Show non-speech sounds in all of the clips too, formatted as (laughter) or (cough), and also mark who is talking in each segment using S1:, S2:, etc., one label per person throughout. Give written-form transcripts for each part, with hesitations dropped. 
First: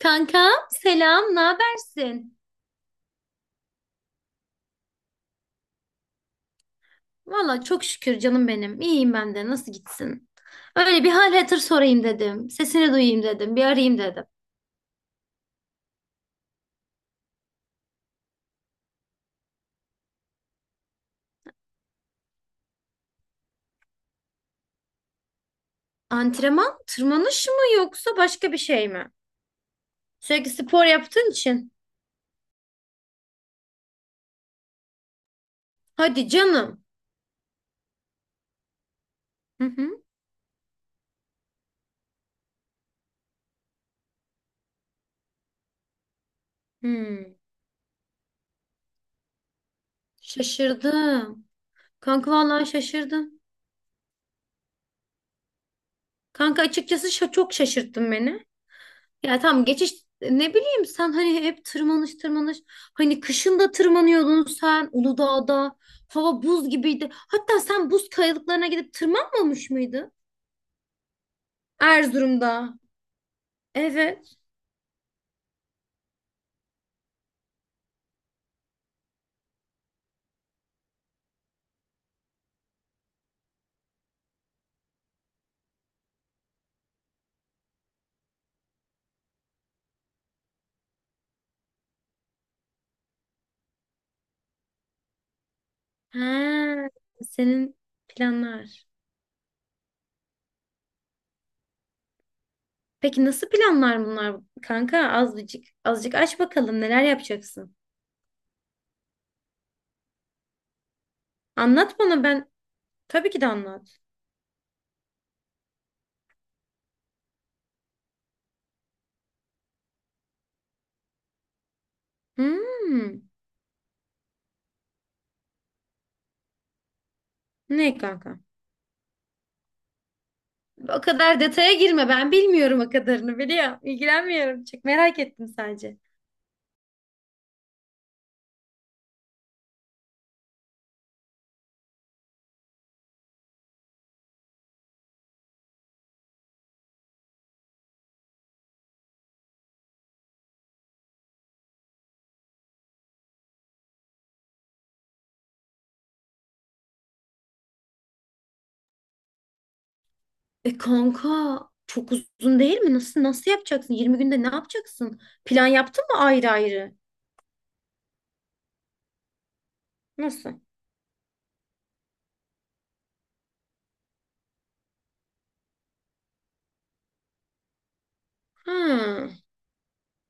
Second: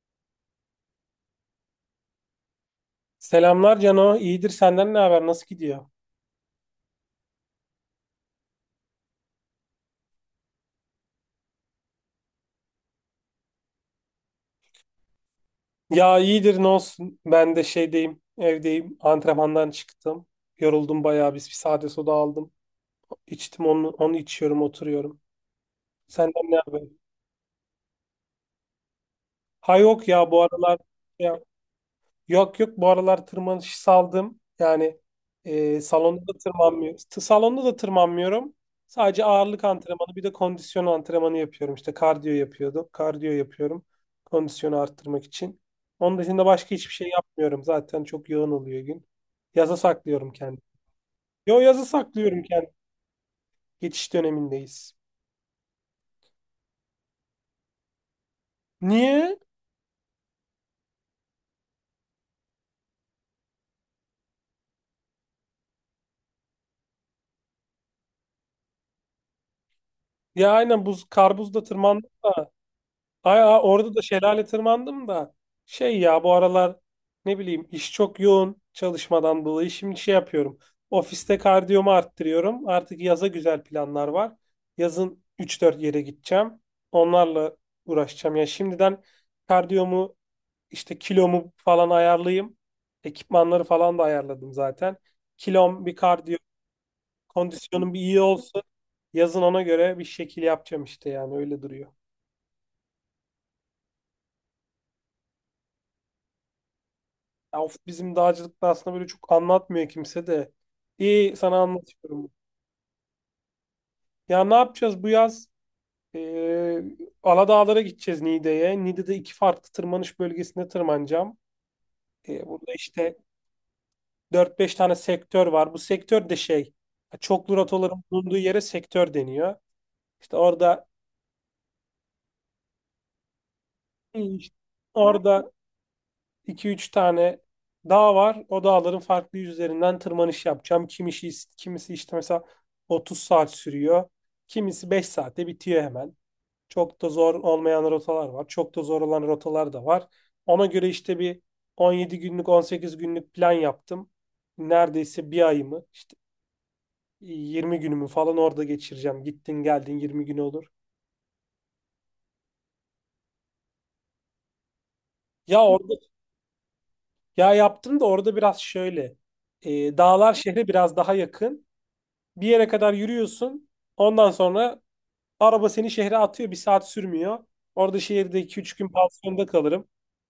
S1: Kankam selam, ne habersin?
S2: Selamlar Cano. İyidir, senden ne haber? Nasıl gidiyor?
S1: Valla çok şükür canım benim. İyiyim ben de. Nasıl gitsin? Öyle bir hal hatır sorayım dedim. Sesini duyayım dedim. Bir arayayım dedim.
S2: Ya iyidir, ne olsun. Ben de şeydeyim, evdeyim. Antrenmandan çıktım. Yoruldum bayağı. Biz bir sade soda aldım. İçtim onu, içiyorum, oturuyorum. Senden ne
S1: Antrenman,
S2: haber?
S1: tırmanış mı yoksa başka bir şey mi?
S2: Ha yok ya, bu
S1: Sürekli
S2: aralar
S1: spor
S2: şey
S1: yaptığın için.
S2: yok yok, bu aralar tırmanışı saldım. Yani salonda
S1: Hadi
S2: da
S1: canım.
S2: tırmanmıyorum. Salonda da tırmanmıyorum. Sadece ağırlık
S1: Hı hı.
S2: antrenmanı, bir de kondisyon antrenmanı yapıyorum. İşte kardiyo yapıyordum. Kardiyo yapıyorum. Kondisyonu arttırmak için. Onun dışında başka hiçbir şey
S1: Hmm.
S2: yapmıyorum. Zaten çok yoğun oluyor gün. Yaza saklıyorum kendimi.
S1: Şaşırdım.
S2: Yo, yazı
S1: Kanka
S2: saklıyorum
S1: vallahi
S2: kendimi.
S1: şaşırdım.
S2: Geçiş dönemindeyiz.
S1: Kanka açıkçası çok şaşırttın beni.
S2: Niye?
S1: Ya tamam geçiş, ne bileyim, sen hani hep tırmanış tırmanış, hani kışın da tırmanıyordun sen Uludağ'da, hava buz gibiydi. Hatta sen buz kayalıklarına gidip tırmanmamış mıydın?
S2: Ya aynen, buz kar buzda tırmandım da.
S1: Erzurum'da.
S2: Ay, ay, orada da
S1: Evet.
S2: şelale tırmandım da ya bu aralar ne bileyim, iş çok yoğun çalışmadan dolayı şimdi şey yapıyorum. Ofiste kardiyomu arttırıyorum. Artık yaza güzel planlar var. Yazın üç dört yere gideceğim. Onlarla uğraşacağım. Ya şimdiden kardiyomu, işte kilomu falan ayarlayayım. Ekipmanları falan da ayarladım zaten. Kilom bir,
S1: He,
S2: kardiyo
S1: senin
S2: kondisyonum bir iyi olsun.
S1: planlar.
S2: Yazın ona göre bir şekil yapacağım işte, yani öyle duruyor.
S1: Peki nasıl planlar bunlar kanka? Azıcık azıcık aç bakalım, neler
S2: Ya of,
S1: yapacaksın?
S2: bizim dağcılıkta aslında böyle çok anlatmıyor kimse de. İyi, sana
S1: Anlat bana,
S2: anlatıyorum.
S1: ben tabii ki de anlat.
S2: Ya ne yapacağız bu yaz? Ee, Aladağlara gideceğiz, Niğde'ye. Niğde'de iki farklı tırmanış bölgesinde tırmanacağım. Burada
S1: Hmm,
S2: işte dört beş tane sektör var. Bu sektör de şey, çoklu
S1: ne
S2: rotaların bulunduğu
S1: kanka?
S2: yere sektör deniyor. İşte orada
S1: O kadar detaya girme. Ben bilmiyorum o kadarını biliyor. İlgilenmiyorum. Çok merak ettim
S2: orada
S1: sadece.
S2: 2 üç tane dağ var. O dağların farklı yüzlerinden tırmanış yapacağım. Kimisi işte mesela 30 saat sürüyor. Kimisi 5 saatte bitiyor hemen. Çok da zor olmayan rotalar var. Çok da zor olan rotalar da var. Ona göre işte bir 17 günlük, 18 günlük plan yaptım. Neredeyse bir ayımı, işte 20 günümü falan orada geçireceğim. Gittin geldin 20 gün olur.
S1: E kanka, çok uzun değil mi? Nasıl yapacaksın? 20 günde ne yapacaksın?
S2: Ya
S1: Plan
S2: orada
S1: yaptın mı ayrı ayrı?
S2: ya yaptım da orada biraz şöyle. Dağlar
S1: Nasıl?
S2: şehre biraz daha yakın. Bir yere kadar yürüyorsun. Ondan sonra araba seni şehre atıyor. Bir saat sürmüyor. Orada şehirde iki üç gün
S1: Ha.
S2: pansiyonda kalırım.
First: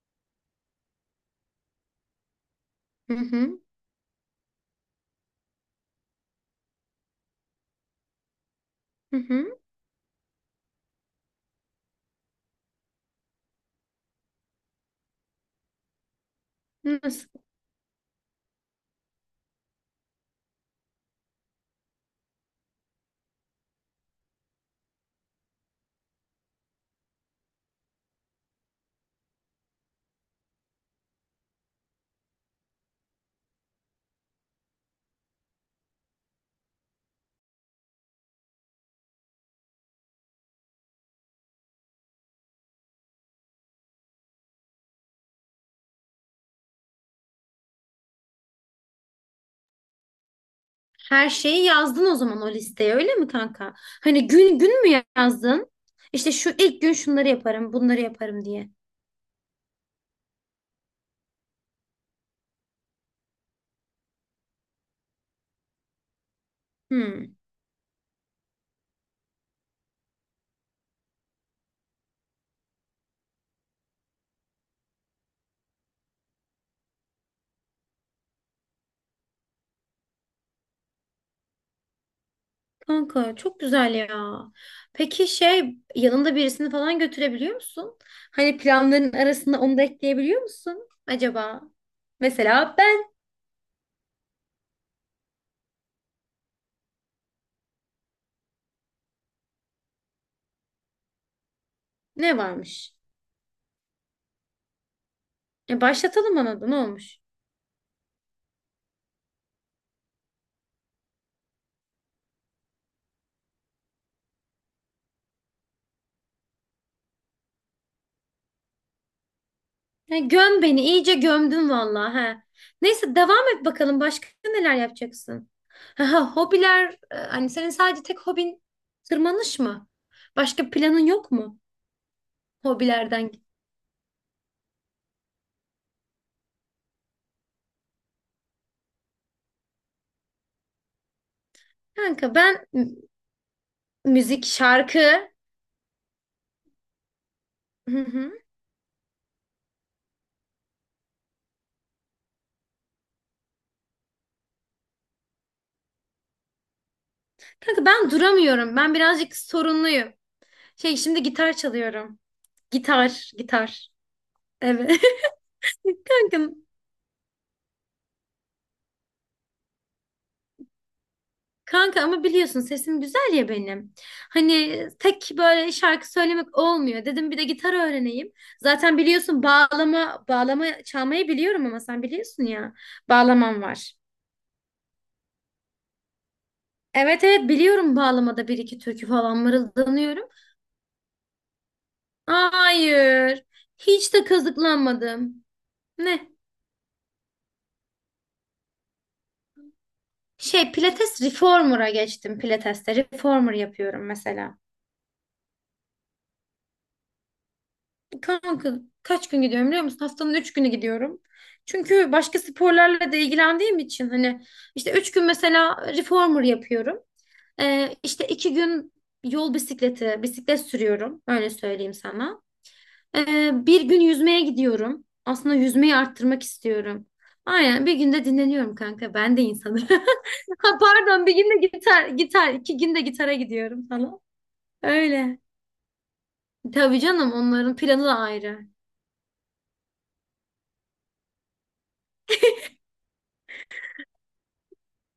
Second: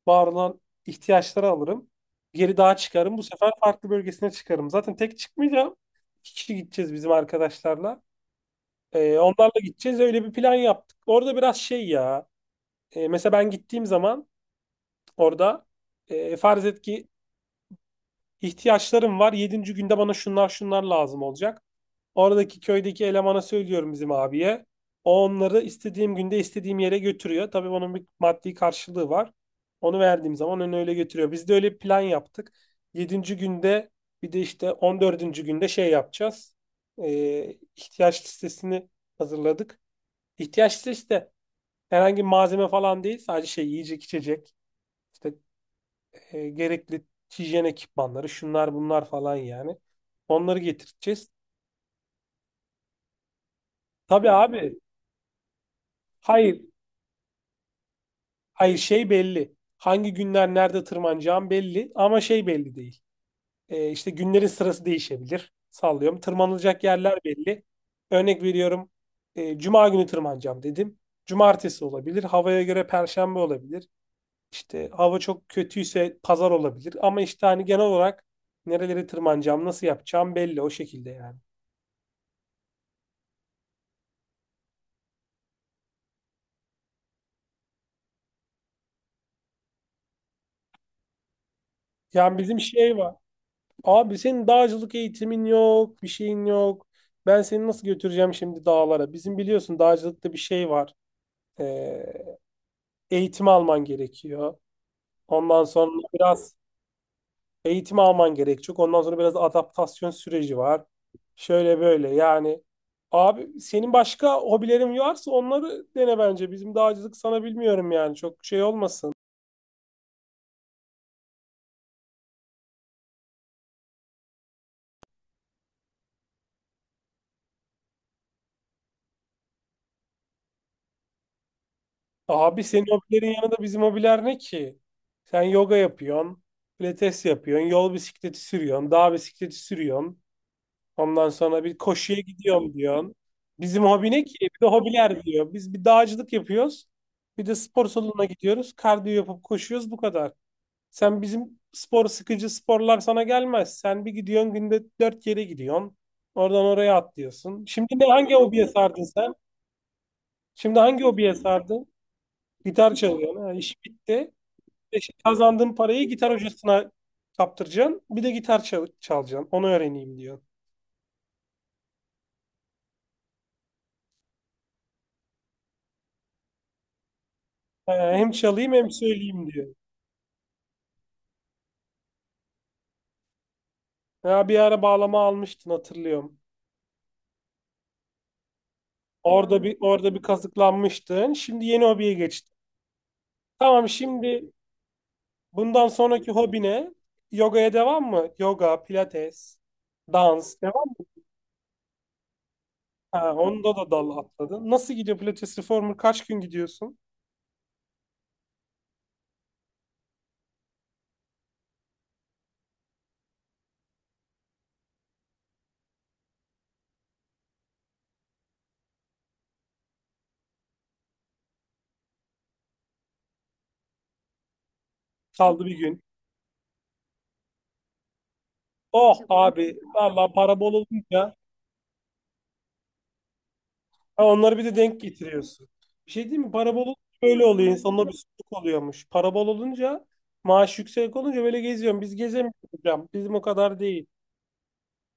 S2: Var olan ihtiyaçları alırım. Geri dağa çıkarım.
S1: Hı
S2: Bu sefer
S1: hı.
S2: farklı bölgesine çıkarım. Zaten tek çıkmayacağım. İki kişi gideceğiz bizim arkadaşlarla.
S1: Hı hı.
S2: Onlarla gideceğiz. Öyle bir plan yaptık. Orada biraz şey ya. Mesela ben gittiğim zaman orada farz et ki
S1: Nasıl?
S2: ihtiyaçlarım var. Yedinci günde bana şunlar şunlar lazım olacak. Oradaki köydeki elemana söylüyorum, bizim abiye. O onları istediğim günde istediğim yere götürüyor. Tabii onun bir maddi karşılığı var. Onu verdiğim zaman onu öyle götürüyor. Biz de öyle bir plan yaptık. Yedinci günde, bir de işte 14. günde şey yapacağız. İhtiyaç listesini hazırladık. İhtiyaç listesi de herhangi bir malzeme falan değil. Sadece şey, yiyecek içecek. İşte gerekli hijyen ekipmanları, şunlar bunlar falan yani. Onları
S1: Her
S2: getireceğiz.
S1: şeyi yazdın o zaman o listeye, öyle mi kanka? Hani
S2: Tabii
S1: gün
S2: abi.
S1: gün mü yazdın? İşte şu
S2: Hayır.
S1: ilk gün şunları yaparım, bunları yaparım diye.
S2: Hayır şey belli. Hangi günler nerede tırmanacağım belli, ama şey belli değil. İşte günlerin sırası değişebilir. Sallıyorum. Tırmanılacak yerler
S1: Hı.
S2: belli. Örnek veriyorum. Cuma günü tırmanacağım dedim. Cumartesi olabilir. Havaya göre Perşembe olabilir. İşte hava çok kötüyse Pazar olabilir. Ama işte hani genel olarak nereleri tırmanacağım, nasıl yapacağım belli, o şekilde yani.
S1: Kanka çok güzel ya. Peki şey, yanında birisini falan götürebiliyor musun? Hani planların arasında onu da ekleyebiliyor musun acaba?
S2: Yani bizim
S1: Mesela
S2: şey
S1: ben.
S2: var. Abi senin dağcılık eğitimin yok, bir şeyin yok. Ben seni nasıl götüreceğim şimdi dağlara? Bizim biliyorsun dağcılıkta bir şey var. Ee,
S1: Ne varmış?
S2: eğitim alman gerekiyor. Ondan
S1: E
S2: sonra
S1: başlatalım
S2: biraz
S1: ona da, ne olmuş?
S2: eğitim alman gerekecek. Ondan sonra biraz adaptasyon süreci var. Şöyle böyle yani. Abi senin başka hobilerin varsa onları dene bence. Bizim dağcılık sana bilmiyorum yani, çok şey olmasın.
S1: Ya göm beni, iyice gömdün vallahi he. Neyse, devam et bakalım, başka neler yapacaksın? Ha, ha, hobiler, hani senin sadece tek hobin tırmanış mı? Başka planın yok mu
S2: Abi senin
S1: hobilerden?
S2: hobilerin yanında bizim hobiler ne ki? Sen yoga yapıyorsun, pilates yapıyorsun, yol bisikleti sürüyorsun, dağ bisikleti sürüyorsun. Ondan sonra bir koşuya
S1: Kanka ben
S2: gidiyorum diyorsun. Bizim hobi ne ki?
S1: müzik,
S2: Bir de hobiler
S1: şarkı.
S2: diyor. Biz bir dağcılık yapıyoruz. Bir de spor
S1: Hı
S2: salonuna
S1: hı.
S2: gidiyoruz. Kardiyo yapıp koşuyoruz, bu kadar. Sen bizim spor sıkıcı sporlar sana gelmez. Sen bir gidiyorsun, günde dört yere gidiyorsun. Oradan oraya atlıyorsun.
S1: Kanka
S2: Şimdi ne
S1: ben
S2: hangi hobiye
S1: duramıyorum. Ben
S2: sardın sen?
S1: birazcık sorunluyum.
S2: Şimdi
S1: Şey,
S2: hangi
S1: şimdi
S2: hobiye
S1: gitar
S2: sardın?
S1: çalıyorum.
S2: Gitar
S1: Gitar,
S2: çalıyorsun. Ha, iş
S1: gitar.
S2: bitti.
S1: Evet.
S2: Beşi kazandığın
S1: (laughs)
S2: parayı gitar
S1: Kanka,
S2: hocasına kaptıracaksın. Bir de gitar çal çalacaksın. Onu öğreneyim diyor.
S1: kanka ama biliyorsun sesim güzel ya benim. Hani tek böyle şarkı söylemek olmuyor. Dedim bir de gitar
S2: Hem
S1: öğreneyim.
S2: çalayım hem
S1: Zaten biliyorsun,
S2: söyleyeyim diyor.
S1: bağlama çalmayı biliyorum, ama sen biliyorsun ya. Bağlamam var.
S2: Ya bir ara bağlama almıştın, hatırlıyorum.
S1: Evet evet, biliyorum, bağlamada bir iki türkü falan
S2: Orada bir
S1: mırıldanıyorum.
S2: kazıklanmıştın. Şimdi yeni hobiye geçtin.
S1: Hayır.
S2: Tamam,
S1: Hiç de
S2: şimdi
S1: kazıklanmadım.
S2: bundan sonraki
S1: Ne?
S2: hobine yogaya devam mı? Yoga, pilates, dans
S1: Şey,
S2: devam mı?
S1: pilates reformer'a geçtim pilateste.
S2: Ha,
S1: Reformer
S2: onda da
S1: yapıyorum
S2: dal
S1: mesela.
S2: atladın. Nasıl gidiyor pilates reformer? Kaç gün gidiyorsun?
S1: Kanka, kaç gün gidiyorum biliyor musun? Haftanın 3 günü gidiyorum. Çünkü başka sporlarla da ilgilendiğim için, hani işte 3 gün mesela reformer yapıyorum. İşte 2 gün yol bisikleti, bisiklet sürüyorum. Öyle söyleyeyim sana. Bir gün yüzmeye gidiyorum. Aslında
S2: Kaldı bir
S1: yüzmeyi
S2: gün.
S1: arttırmak istiyorum. Aynen, bir günde dinleniyorum kanka.
S2: Oh
S1: Ben de
S2: abi,
S1: insanım. (laughs)
S2: vallahi, para bol
S1: Ha,
S2: olunca
S1: pardon, bir günde gitar, gitar, 2 günde gitara gidiyorum falan.
S2: ha, onları bir de denk
S1: Öyle.
S2: getiriyorsun. Bir şey değil mi? Para bol olunca
S1: Tabii canım,
S2: böyle oluyor.
S1: onların planı
S2: İnsanlar bir
S1: da
S2: sürük
S1: ayrı.
S2: oluyormuş. Para bol olunca, maaş yüksek olunca böyle geziyorum. Biz gezemiyoruz hocam. Bizim o kadar değil.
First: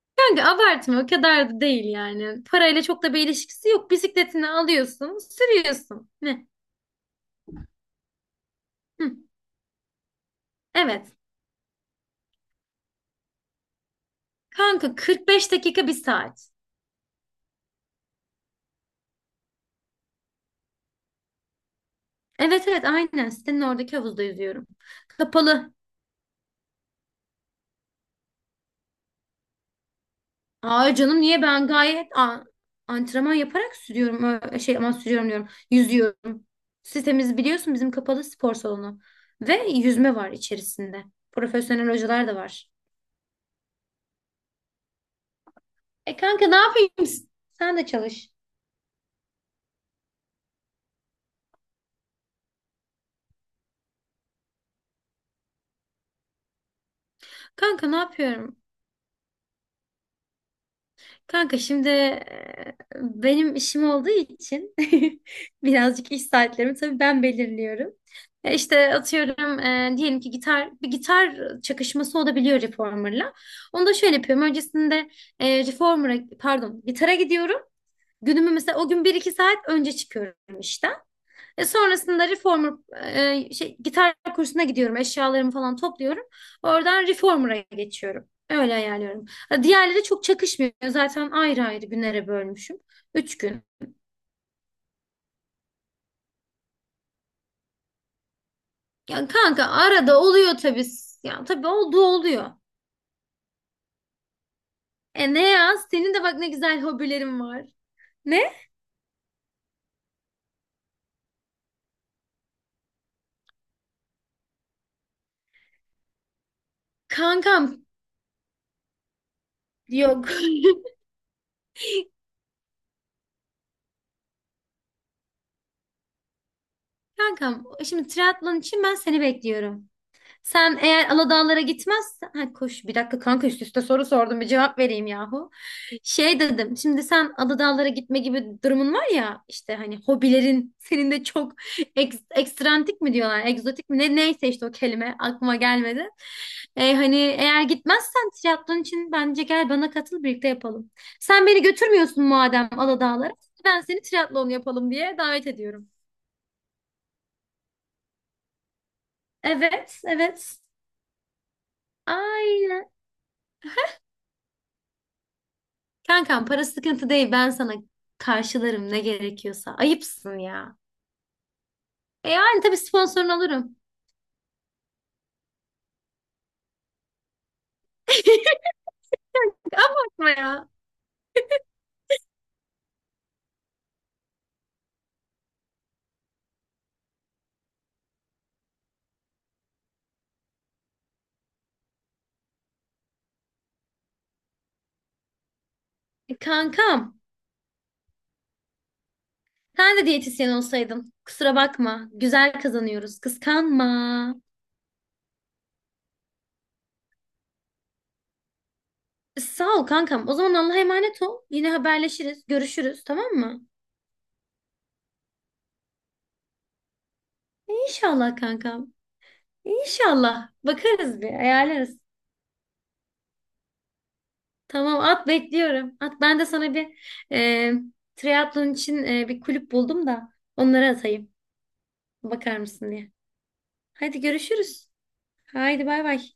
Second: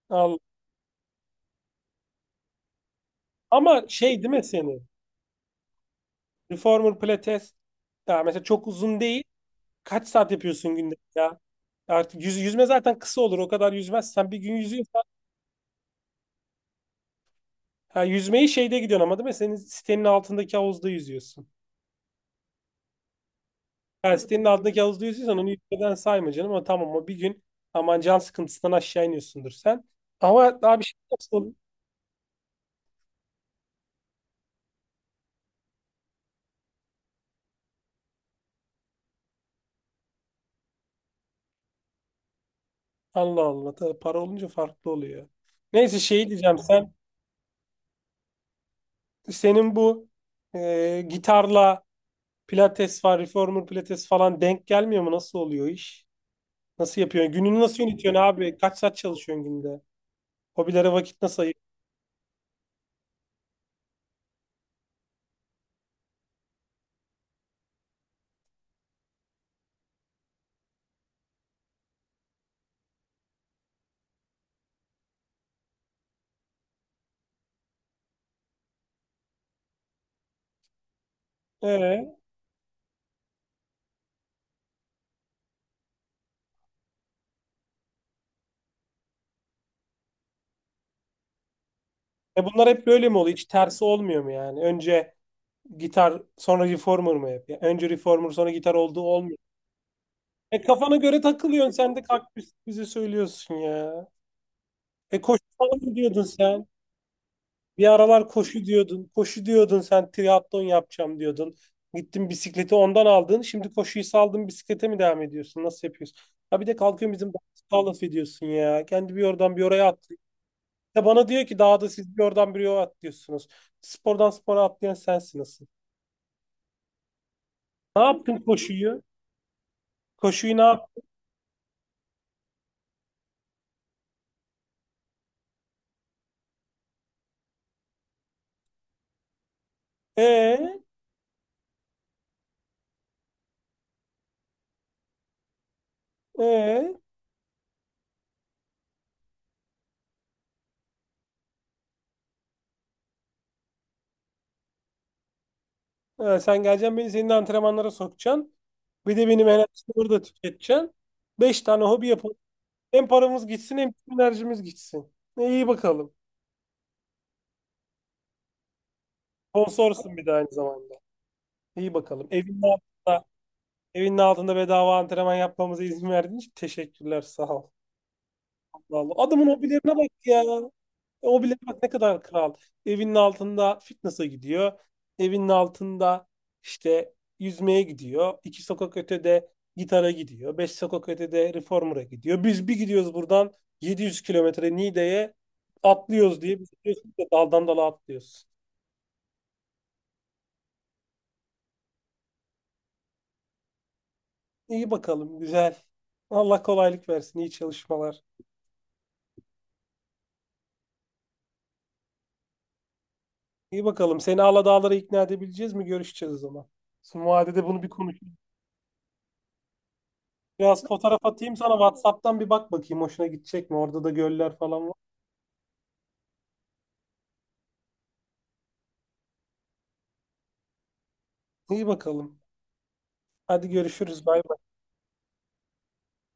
S2: Al.
S1: Kanka abartma, o kadar da değil yani. Parayla çok da bir ilişkisi
S2: Ama
S1: yok.
S2: şey değil mi
S1: Bisikletini
S2: seni?
S1: alıyorsun, sürüyorsun. Ne?
S2: Reformer pilates. Ya mesela çok uzun
S1: Hı.
S2: değil. Kaç saat yapıyorsun günde
S1: Evet.
S2: ya? Artık yüz, yüzme zaten kısa olur. O kadar yüzmezsen, bir gün
S1: Kanka,
S2: yüzüyorsan.
S1: 45 dakika bir saat.
S2: Ha, yüzmeyi şeyde gidiyorsun ama değil mi? Senin sitenin altındaki havuzda yüzüyorsun.
S1: Evet evet, aynen sitenin oradaki
S2: Yani
S1: havuzda
S2: sitenin
S1: yüzüyorum.
S2: altındaki havuzda yüzüyorsan onu
S1: Kapalı.
S2: yüzmeden sayma canım. Ama tamam, o bir gün, aman can sıkıntısından aşağı iniyorsundur sen. Ama daha bir
S1: Aa
S2: şey
S1: canım, niye,
S2: yapsın.
S1: ben gayet antrenman yaparak sürüyorum. Şey, ama sürüyorum diyorum. Yüzüyorum. Sitemiz biliyorsun bizim kapalı spor salonu. Ve yüzme var içerisinde. Profesyonel hocalar da var.
S2: Allah Allah. Tabii para olunca farklı oluyor. Neyse
S1: E
S2: şey
S1: kanka, ne
S2: diyeceğim,
S1: yapayım? Sen de çalış.
S2: senin bu gitarla pilates var, reformer pilates falan denk gelmiyor mu? Nasıl oluyor iş? Nasıl yapıyorsun? Gününü nasıl
S1: Kanka, ne
S2: yönetiyorsun
S1: yapıyorum?
S2: abi? Kaç saat çalışıyorsun günde? Hobilere vakit nasıl
S1: Kanka
S2: ayırıyorsun?
S1: şimdi, benim işim olduğu için (laughs) birazcık iş saatlerimi tabii ben belirliyorum. E, İşte atıyorum, diyelim ki bir gitar çakışması olabiliyor reformer'la. Onu da şöyle yapıyorum. Öncesinde reformer'a, pardon, gitara gidiyorum. Günümü mesela o gün bir iki saat önce çıkıyorum işte. E
S2: Ee,
S1: sonrasında reformer, şey, gitar kursuna gidiyorum. Eşyalarımı falan topluyorum. Oradan reformer'a geçiyorum. Öyle ayarlıyorum. Ha, diğerleri çok çakışmıyor. Zaten ayrı ayrı günlere
S2: bunlar
S1: bölmüşüm.
S2: hep böyle mi oluyor?
S1: Üç
S2: Hiç
S1: gün.
S2: tersi olmuyor mu yani? Önce gitar sonra reformer mı hep? Ya önce reformer sonra gitar olduğu
S1: Ya
S2: olmuyor.
S1: kanka, arada oluyor
S2: E
S1: tabii.
S2: kafana göre
S1: Ya tabii,
S2: takılıyorsun sen de,
S1: olduğu
S2: kaktüs
S1: oluyor.
S2: bize söylüyorsun ya. E
S1: E
S2: koşu
S1: ne ya?
S2: falan mı
S1: Senin
S2: diyordun
S1: de bak ne
S2: sen?
S1: güzel hobilerin var.
S2: Bir aralar
S1: Ne?
S2: koşu diyordun. Koşu diyordun, sen triatlon yapacağım diyordun. Gittin bisikleti ondan aldın. Şimdi koşuyu saldın, bisiklete mi devam ediyorsun? Nasıl yapıyorsun? Ha, bir de kalkıyorsun bizim
S1: Kankam
S2: dağda laf ediyorsun ya. Kendi bir oradan bir oraya atlıyor.
S1: yok.
S2: Ya bana diyor ki dağda siz bir oradan bir oraya atlıyorsunuz. Spordan spora atlayan sensin, nasıl?
S1: (laughs) Kankam,
S2: Ne
S1: şimdi
S2: yaptın
S1: triatlon için ben
S2: koşuyu?
S1: seni bekliyorum.
S2: Koşuyu ne
S1: Sen
S2: yaptın?
S1: eğer Aladağlara gitmezsen... Ha, koş bir dakika kanka, üst üste soru sordum, bir cevap vereyim yahu. Şey dedim, şimdi sen Aladağlara gitme gibi durumun var ya, işte hani hobilerin
S2: E
S1: senin de çok ekstrantik mi diyorlar, egzotik mi ne, neyse işte, o kelime aklıma gelmedi. E,
S2: Ee,
S1: hani eğer gitmezsen triatlon için bence gel bana katıl, birlikte yapalım. Sen beni götürmüyorsun madem Aladağlara, ben seni triatlon yapalım diye davet ediyorum.
S2: ha, sen geleceksin, beni senin antrenmanlara sokacaksın. Bir de benim enerjimi
S1: Evet
S2: burada
S1: evet,
S2: tüketeceksin. Beş tane hobi yapalım.
S1: aynen.
S2: Hem paramız gitsin hem tüm enerjimiz gitsin. İyi bakalım.
S1: Kankam, para sıkıntı değil, ben sana karşılarım ne gerekiyorsa.
S2: Sponsorsun bir de
S1: Ayıpsın
S2: aynı
S1: ya.
S2: zamanda. İyi bakalım.
S1: E yani
S2: Evinin
S1: tabii,
S2: altında,
S1: sponsorunu alırım.
S2: evinin altında bedava antrenman yapmamıza izin verdiğin için teşekkürler. Sağ ol.
S1: (laughs)
S2: Vallahi adamın hobilerine bak
S1: Bakma
S2: ya.
S1: ya.
S2: O bile bak ne kadar kral. Evinin altında fitness'a gidiyor. Evinin altında işte yüzmeye gidiyor. İki sokak ötede gitara gidiyor. Beş sokak ötede reformer'a gidiyor. Biz bir gidiyoruz buradan 700 kilometre Niğde'ye
S1: E
S2: atlıyoruz diye. Biz
S1: kankam,
S2: diyorsun ki daldan dala atlıyoruz.
S1: sen de diyetisyen olsaydın. Kusura bakma. Güzel kazanıyoruz. Kıskanma.
S2: İyi bakalım güzel. Allah kolaylık versin. İyi çalışmalar.
S1: E, sağ ol kankam. O zaman Allah'a emanet ol. Yine haberleşiriz. Görüşürüz, tamam mı?
S2: İyi bakalım. Seni Aladağlara ikna edebileceğiz mi? Görüşeceğiz o zaman. Son vadede
S1: E,
S2: bunu bir konuş.
S1: İnşallah kankam. E, İnşallah.
S2: Biraz fotoğraf
S1: Bakarız bir.
S2: atayım sana
S1: Ayarlarız.
S2: WhatsApp'tan, bir bak bakayım hoşuna gidecek mi? Orada da göller falan var.
S1: Tamam, at bekliyorum. At, ben de sana bir e, triatlon için bir kulüp buldum da onları atayım.
S2: İyi bakalım.
S1: Bakar mısın diye.
S2: Hadi
S1: Hadi
S2: görüşürüz. Bay bay.
S1: görüşürüz. Haydi bay bay.